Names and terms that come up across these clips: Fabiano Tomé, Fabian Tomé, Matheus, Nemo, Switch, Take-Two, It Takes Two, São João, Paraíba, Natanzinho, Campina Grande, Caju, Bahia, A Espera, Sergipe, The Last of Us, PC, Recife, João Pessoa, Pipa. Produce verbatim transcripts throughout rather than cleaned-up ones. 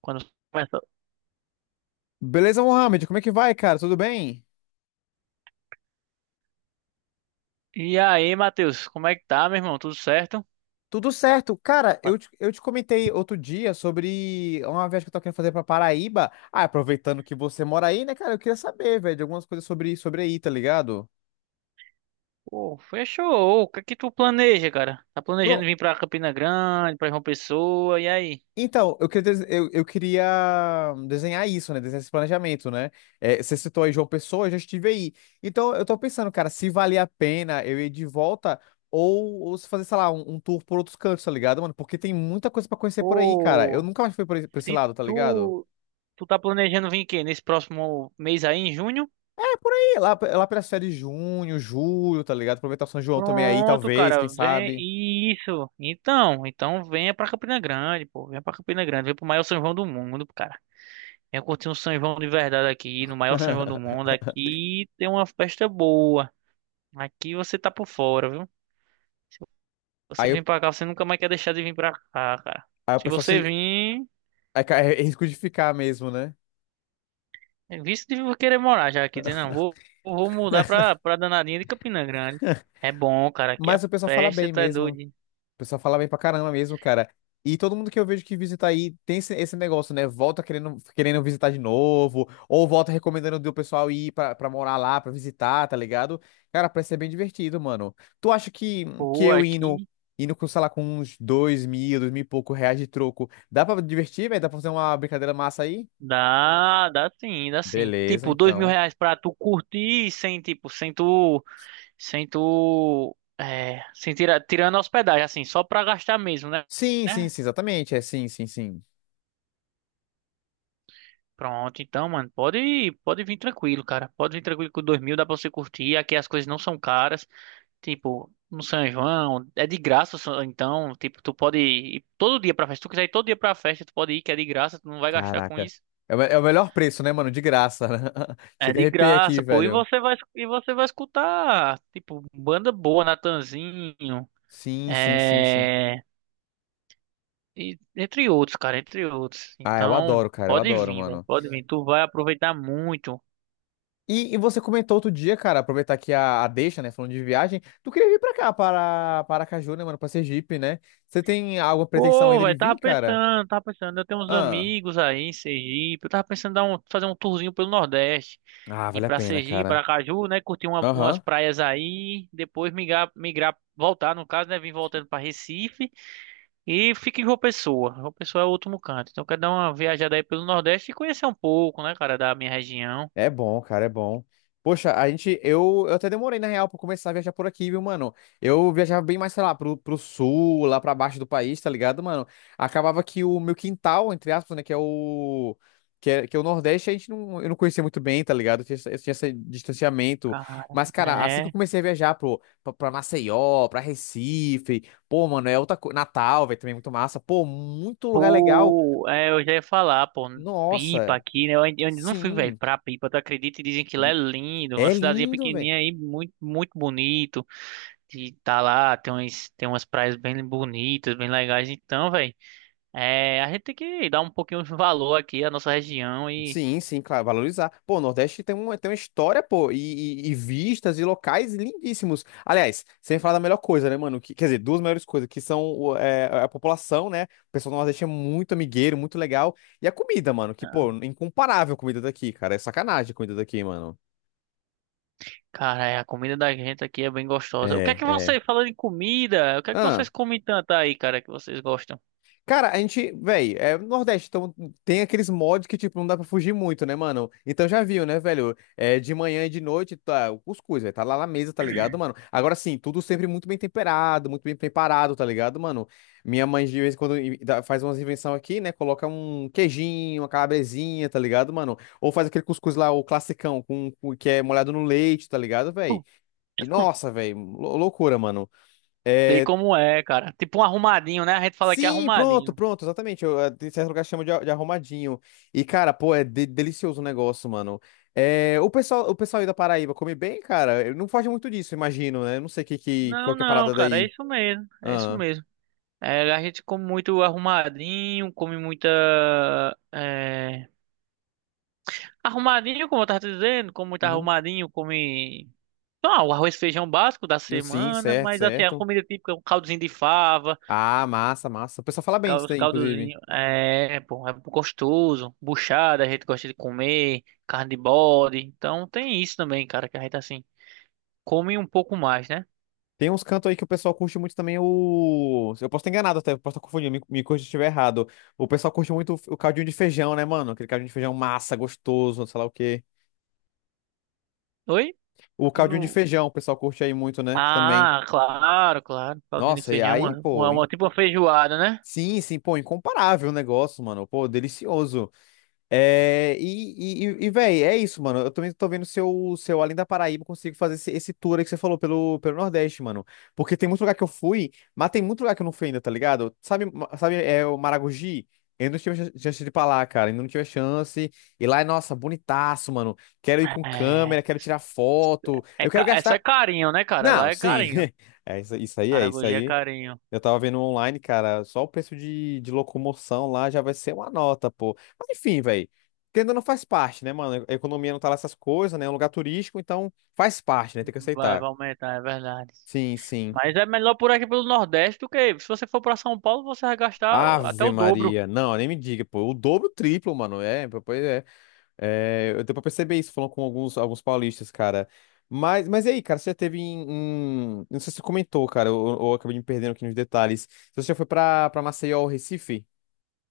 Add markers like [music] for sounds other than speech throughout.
Quando começa. Beleza, Mohamed? Como é que vai, cara? Tudo bem? E aí, Matheus, como é que tá, meu irmão? Tudo certo? Tudo certo. Cara, Ma- eu te, Eu te comentei outro dia sobre uma viagem que eu tô querendo fazer pra Paraíba. Ah, aproveitando que você mora aí, né, cara? Eu queria saber, velho, de algumas coisas sobre, sobre aí, tá ligado? Pô, fechou. O que é que tu planeja, cara? Tá planejando pro- vir pra Campina Grande, pra João Pessoa, e aí? Então, eu queria, des- eu, eu queria desenhar isso, né? Desenhar esse planejamento, né? É, você citou aí João Pessoa, eu já estive aí. Então, eu tô pensando, cara, se valia a pena eu ir de volta ou, ou se fazer, sei lá, um, um tour por outros cantos, tá ligado, mano? Porque tem muita coisa pra conhecer por aí, cara. Eu Pô, nunca mais fui por, esse por esse se lado, tá ligado? tu, tu tá planejando vir quê? Nesse próximo mês aí, em junho? É, por aí, lá, lá pelas férias de junho, julho, tá ligado? Aproveitar o São João também aí, Pronto, talvez, quem cara, vem. sabe. Isso. Então, então venha pra Campina Grande, pô. Venha pra Campina Grande, vem pro maior São João do mundo, cara. Venha curtir um São João de verdade aqui, no maior São João do [laughs] mundo. Aqui tem uma festa boa. Aqui você tá por fora, viu? Você Aí, vem o- pra cá, você nunca mais quer deixar de vir pra cá, cara. aí o Se pessoal você se. vir, É, ca- é risco de ficar mesmo, né? é visto de querer morar já aqui, dizendo, não, vou, vou mudar [laughs] pra, pra danadinha de Campina Grande. É bom, cara, aqui a Mas o pessoal fala festa bem tá mesmo. O doida. pessoal fala bem pra caramba mesmo, cara. E todo mundo que eu vejo que visita aí tem esse, esse negócio, né? Volta querendo, querendo visitar de novo, ou volta recomendando do pessoal ir pra, pra morar lá, pra visitar, tá ligado? Cara, parece ser bem divertido, mano. Tu acha que, que Pô, eu indo, aqui indo com, sei lá, com uns dois mil, dois mil e pouco reais de troco, dá pra divertir, velho? Dá pra fazer uma brincadeira massa aí? dá, dá sim, dá sim. Beleza, Tipo, dois mil então. reais pra tu curtir sem, tipo, sem tu, sem tu, é, sem tirar, tirando a hospedagem, assim, só pra gastar mesmo, né? Sim, sim, sim, exatamente. É sim, sim, sim. Pronto, então, mano, pode, pode vir tranquilo, cara. Pode vir tranquilo com dois mil, dá pra você curtir. Aqui as coisas não são caras. Tipo, no São João, é de graça, só- então, tipo, tu pode ir todo dia pra festa. Se tu quiser ir todo dia pra festa, tu pode ir, que é de graça, tu não vai gastar com Caraca. isso. É o, me- é o melhor preço, né, mano? De graça. Né? [laughs] É Chega a de arrepiar aqui, graça, pô. E velho. você vai, e você vai escutar, tipo, banda boa, Natanzinho, Sim, sim, sim, sim. é... e- entre outros, cara, entre outros. Ah, eu Então, adoro, cara, eu pode adoro, vir, velho, mano. pode vir. Tu vai aproveitar muito. E, e você comentou outro dia, cara, aproveitar aqui a, a deixa, né, falando de viagem, tu queria vir pra cá, para para Aracaju, né, mano, pra Sergipe, né? Você tem alguma pretensão Pô, ainda de velho, vir, tava cara? pensando, tava pensando, eu tenho uns Ah, amigos aí em Sergipe, eu tava pensando em dar um, fazer um tourzinho pelo Nordeste, ah, ir vale a pra pena, Sergipe, cara. pra Caju, né, curtir uma- umas Aham. praias aí, depois migrar, migrar, voltar, no caso, né, vir voltando pra Recife e fica em João Pessoa, João Pessoa é o último canto, então eu quero dar uma viajada aí pelo Nordeste e conhecer um pouco, né, cara, da minha região. É bom, cara, é bom. Poxa, a gente, eu, eu até demorei, na real, pra começar a viajar por aqui, viu, mano? Eu viajava bem mais, sei lá, pro, pro sul, lá pra baixo do país, tá ligado, mano? Acabava que o meu quintal, entre aspas, né, que é o. Que é, que é o Nordeste, a gente não, eu não conhecia muito bem, tá ligado? Eu tinha, essa- eu tinha esse distanciamento. Cara, Mas, cara, assim que eu é. comecei a viajar pro, pra, pra Maceió, pra Recife, pô, mano, é outra coisa. Natal, velho, também é muito massa. Pô, muito lugar legal. Pô, é, eu já ia falar, pô, Pipa Nossa, aqui, né? Eu ainda eu ainda não fui, velho, sim. pra Pipa, tu acredita? E dizem que lá é lindo, uma É cidadezinha lindo, velho. pequenininha aí, muito, muito bonito. E tá lá, tem umas, tem umas praias bem bonitas, bem legais. Então, velho, é, a gente tem que dar um pouquinho de valor aqui à nossa região e, Sim, sim, claro, valorizar. Pô, o Nordeste tem uma, tem uma história, pô, e, e- e vistas e locais lindíssimos. Aliás, sem falar da melhor coisa, né, mano? Que- quer dizer, duas melhores coisas, que são o- é, é, a população, né? O pessoal do Nordeste é muito amigueiro, muito legal. E a comida, mano, que, pô, incomparável a comida daqui, cara. É sacanagem a comida daqui, mano. cara, é, a comida da gente aqui é bem gostosa. O que é É, que é. vocês, falando em comida, o que é que Ah. vocês comem tanto aí, cara, que vocês gostam? Cara, a gente, velho, é Nordeste, então tem aqueles mods que, tipo, não dá pra fugir muito, né, mano? Então já viu, né, velho? É, de manhã e de noite, tá, o cuscuz, velho, tá lá na mesa, tá ligado, mano? Agora sim, tudo sempre muito bem temperado, muito bem preparado, tá ligado, mano? Minha mãe, de vez em quando, i- dá- faz umas invenções aqui, né? Coloca um queijinho, uma calabresinha, tá ligado, mano? Ou faz aquele cuscuz lá, o classicão, com, com- que é molhado no leite, tá ligado, velho? E nossa, velho, loucura, mano. Sei É, como é, cara. Tipo um arrumadinho, né? A gente fala que é sim, pronto, arrumadinho. pronto, exatamente. Eu, eh, em certo lugar chama de, a- de arrumadinho. E, cara, pô, é de- delicioso o negócio, mano. É, o pessoal, o pessoal aí da Paraíba come bem, cara. Eu Não foge muito disso, imagino, né? Eu Não sei que, que, qual Não, que é a não, parada cara, é daí. isso mesmo, é isso Ah, mesmo. É, a gente come muito arrumadinho, come muita. É, arrumadinho, como eu tava te dizendo, come muito uhum. arrumadinho, come. Ah, o arroz e feijão básico da Sim, semana, certo, mas assim, a certo. comida típica é um caldozinho de fava, Ah, massa, massa. O pessoal fala bem cal- disso os daí, inclusive. caldozinhos, é, pô, é gostoso, buchada, a gente gosta de comer, carne de bode, então tem isso também, cara, que a gente assim, come um pouco mais, né? Tem uns cantos aí que o pessoal curte muito também o. Eu posso estar enganado até, eu posso estar confundindo, me, me corrija se estiver errado. O pessoal curte muito o, o caldinho de feijão, né, mano? Aquele caldinho de feijão massa, gostoso, sei lá o quê. Oi? O caldinho de feijão, o pessoal curte aí muito, né? Também. Ah, claro, claro. Caldinho de Nossa, e feijão, aí, uma, pô, uma, in- uma- tipo uma feijoada, né? sim, sim, pô, incomparável o negócio, mano. Pô, delicioso. É, e, e, e véi, é isso, mano. Eu também tô vendo se eu, se eu, além da Paraíba, consigo fazer esse, esse tour aí que você falou pelo, pelo Nordeste, mano. Porque tem muito lugar que eu fui, mas tem muito lugar que eu não fui ainda, tá ligado? Sabe, ma- sabe, é o Maragogi? Eu não tive ch- chance de ir pra lá, cara. Ainda não tive chance. E lá é, nossa, bonitaço, mano. Quero ir com É, câmera, quero tirar foto. é, Eu quero ca- é só gastar. carinho, né, cara? Não, Lá é sim. carinho. [laughs] É, isso, isso aí é, isso Aragogi é aí. carinho. Eu tava vendo online, cara, só o preço de, de locomoção lá já vai ser uma nota, pô. Mas enfim, velho. Ainda não faz parte, né, mano? A economia não tá lá essas coisas, né? É um lugar turístico, então faz parte, né? Tem que Vai, aceitar. vai aumentar, é verdade. Sim, sim. Mas é melhor por aqui pelo Nordeste do que se você for pra São Paulo, você vai gastar até Ave o dobro. Maria. Não, nem me diga, pô. O dobro, o triplo, mano. É, pois é. É, eu deu pra perceber isso falando com alguns, alguns paulistas, cara. Mas, mas e aí, cara, você já teve em, em- Não sei se você comentou, cara, ou, ou eu acabei me perdendo aqui nos detalhes. Você já foi pra, pra Maceió ou Recife?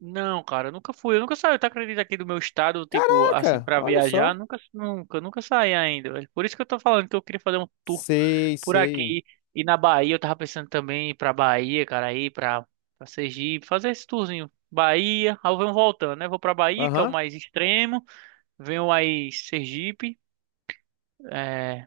Não, cara, eu nunca fui. Eu nunca saí, tu acredita, aqui do meu estado, tipo, assim, Caraca, pra olha viajar? só. Nunca, nunca, nunca saí ainda, velho. Por isso que eu tô falando que eu queria fazer um tour Sei, por sei. aqui. E na Bahia, eu tava pensando também em ir pra Bahia, cara, aí pra, pra Sergipe, fazer esse tourzinho. Bahia, aí eu venho voltando, né? Vou pra Bahia, que é o Aham. mais extremo. Venho aí Sergipe, é...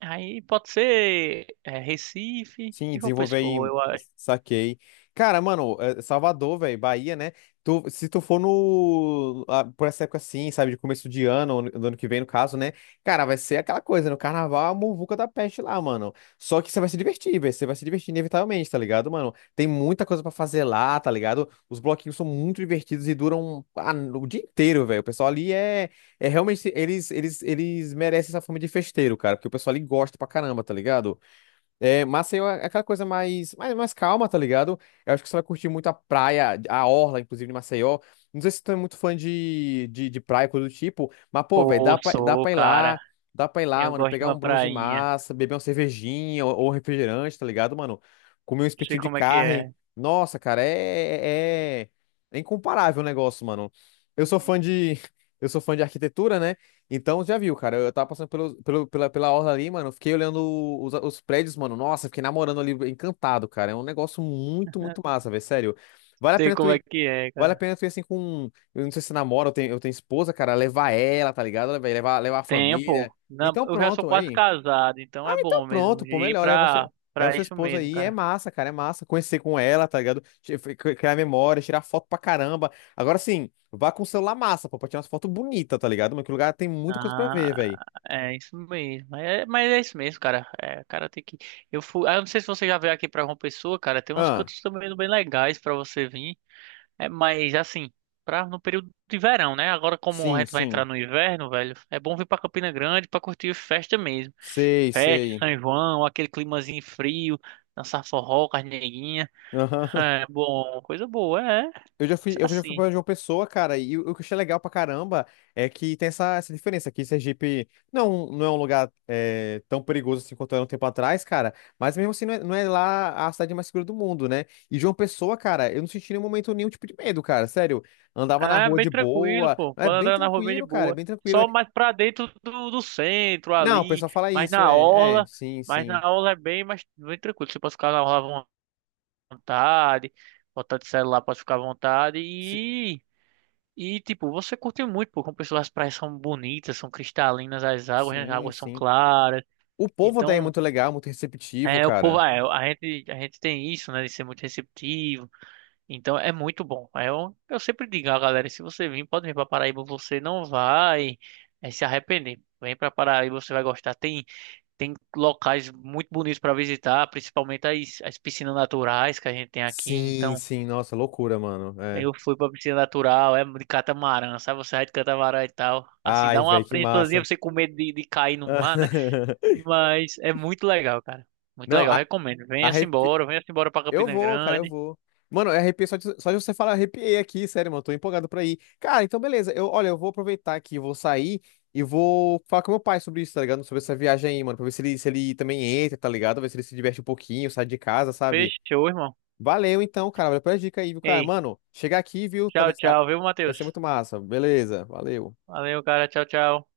aí pode ser é, Recife Sim, e João desenvolver Pessoa, em. eu acho. Saquei. Cara, mano, é, Salvador, velho, Bahia, né? Tu, se tu for no. ah, Por essa época assim, sabe, de começo de ano, ou no- do ano que vem, no caso, né? Cara, vai ser aquela coisa, no carnaval, é a muvuca da peste lá, mano. Só que você vai se divertir, velho. Você vai se divertir inevitavelmente, tá ligado, mano? Tem muita coisa pra fazer lá, tá ligado? Os bloquinhos são muito divertidos e duram ah, o dia inteiro, velho. O pessoal ali é. É realmente. Eles, eles, eles merecem essa fama de festeiro, cara, porque o pessoal ali gosta pra caramba, tá ligado? É, Maceió é aquela coisa mais, mais, mais calma, tá ligado? Eu acho que você vai curtir muito a praia, a orla, inclusive, de Maceió. Não sei se tu é muito fã de, de, de praia, coisa do tipo, mas, pô, velho, dá Pô, pra, dá sou, pra ir lá, cara. dá pra ir lá, Eu mano, gosto de pegar uma um bronze prainha. massa, beber uma cervejinha ou, ou um refrigerante, tá ligado, mano? Comer um Não sei espetinho de como é que carne. é. Nossa, cara, é, é, é é incomparável o negócio, mano. Eu sou fã de, [laughs] eu sou fã de arquitetura, né? Então, já viu, cara. Eu tava passando pelo, pelo- pela, pela orla ali, mano. Fiquei olhando os, os prédios, mano. Nossa, fiquei namorando ali, encantado, cara. É um negócio muito, muito massa, velho. Sério. Vale a Sei pena tu como é ir. que é, Vale a cara. pena tu ir assim com. Eu não sei se namora, eu tenho, eu tenho esposa, cara. Levar ela, tá ligado? Velho? Levar, levar a Tempo. família. Não, Então, eu já sou pronto, quase aí. casado, então Ah, é então bom mesmo pronto, pô. ir Melhor, leva pra, sua, leva pra sua isso esposa mesmo, aí. É cara. massa, cara. É massa. Conhecer com ela, tá ligado? Che- Criar memória, tirar foto pra caramba. Agora sim, vá com o celular massa, pô, pra tirar umas fotos bonitas, tá ligado? Mas que lugar tem muita coisa pra ver, velho. Ah, é isso mesmo. Mas é, mas é isso mesmo, cara. É, cara, tem que. Eu fui. Ah, eu não sei se você já veio aqui pra João Pessoa, cara. Tem uns Ah, cantos também bem legais pra você vir. É, mas assim, pra, no período de verão, né? Agora, como a sim, gente vai entrar sim. no inverno, velho, é bom vir pra Campina Grande pra curtir festa mesmo. Sei, Festa, sei. São João, aquele climazinho frio, dançar forró, carneirinha. Aham. [laughs] É bom, coisa boa, é. Eu já fui, Isso. eu já fui Assim, pra João Pessoa, cara, e o o que eu achei legal pra caramba é que tem essa, essa diferença aqui. Sergipe não, não é um lugar é, tão perigoso assim quanto era um tempo atrás, cara, mas mesmo assim não é, não é lá a cidade mais segura do mundo, né? E João Pessoa, cara, eu não senti em nenhum momento nenhum tipo de medo, cara, sério. Andava na é rua bem de tranquilo, boa, pô. é Pode bem andar na rua bem de tranquilo, cara, é boa. bem tranquilo. é- Só mais pra dentro do, do centro Não, o ali, pessoal fala mas isso, na é, é, orla, sim, mas sim. na orla é bem mais bem tranquilo. Você pode ficar na orla à vontade, botar de celular, pode ficar à vontade Si- e e tipo, você curte muito, pô, como pessoas as praias são bonitas, são cristalinas as águas, né? As Sim, águas são sim. claras. O povo daí é Então, muito legal, muito receptivo, é, o povo, cara. é, a gente a gente tem isso, né, de ser muito receptivo. Então é muito bom. Eu, eu sempre digo a galera, se você vir, pode vir para Paraíba, você não vai eh, se arrepender. Vem para Paraíba, você vai gostar. Tem, tem locais muito bonitos para visitar, principalmente as, as piscinas naturais que a gente tem aqui. Sim, Então sim, nossa, loucura, mano. É. eu fui para piscina natural, é de catamarã, sabe? Você vai de catamarã e tal. Assim, Ai, dá uma velho, que apreensãozinha massa. você com medo de, de cair no mar, né? [laughs] Mas é muito legal, cara. Muito Não, legal, a, recomendo. Venha-se arrepi... embora, venha-se embora para eu Campina vou, cara, eu Grande. vou. Mano, eu arrepiei só de, só de você falar, arrepiei aqui, sério, mano, tô empolgado pra ir. Cara, então beleza, eu, olha, eu vou aproveitar aqui, vou sair e vou falar com meu pai sobre isso, tá ligado? Sobre essa viagem aí, mano, pra ver se ele, se ele também entra, tá ligado? Ver se ele se diverte um pouquinho, sai de casa, sabe? Fechou, irmão. Valeu então, cara. Valeu pela dica aí, viu, cara? Ei. Mano, chegar aqui, viu? Tchau, Talvez. ah, tchau, viu, vai ser Matheus? muito massa. Beleza, valeu. Valeu, cara. Tchau, tchau.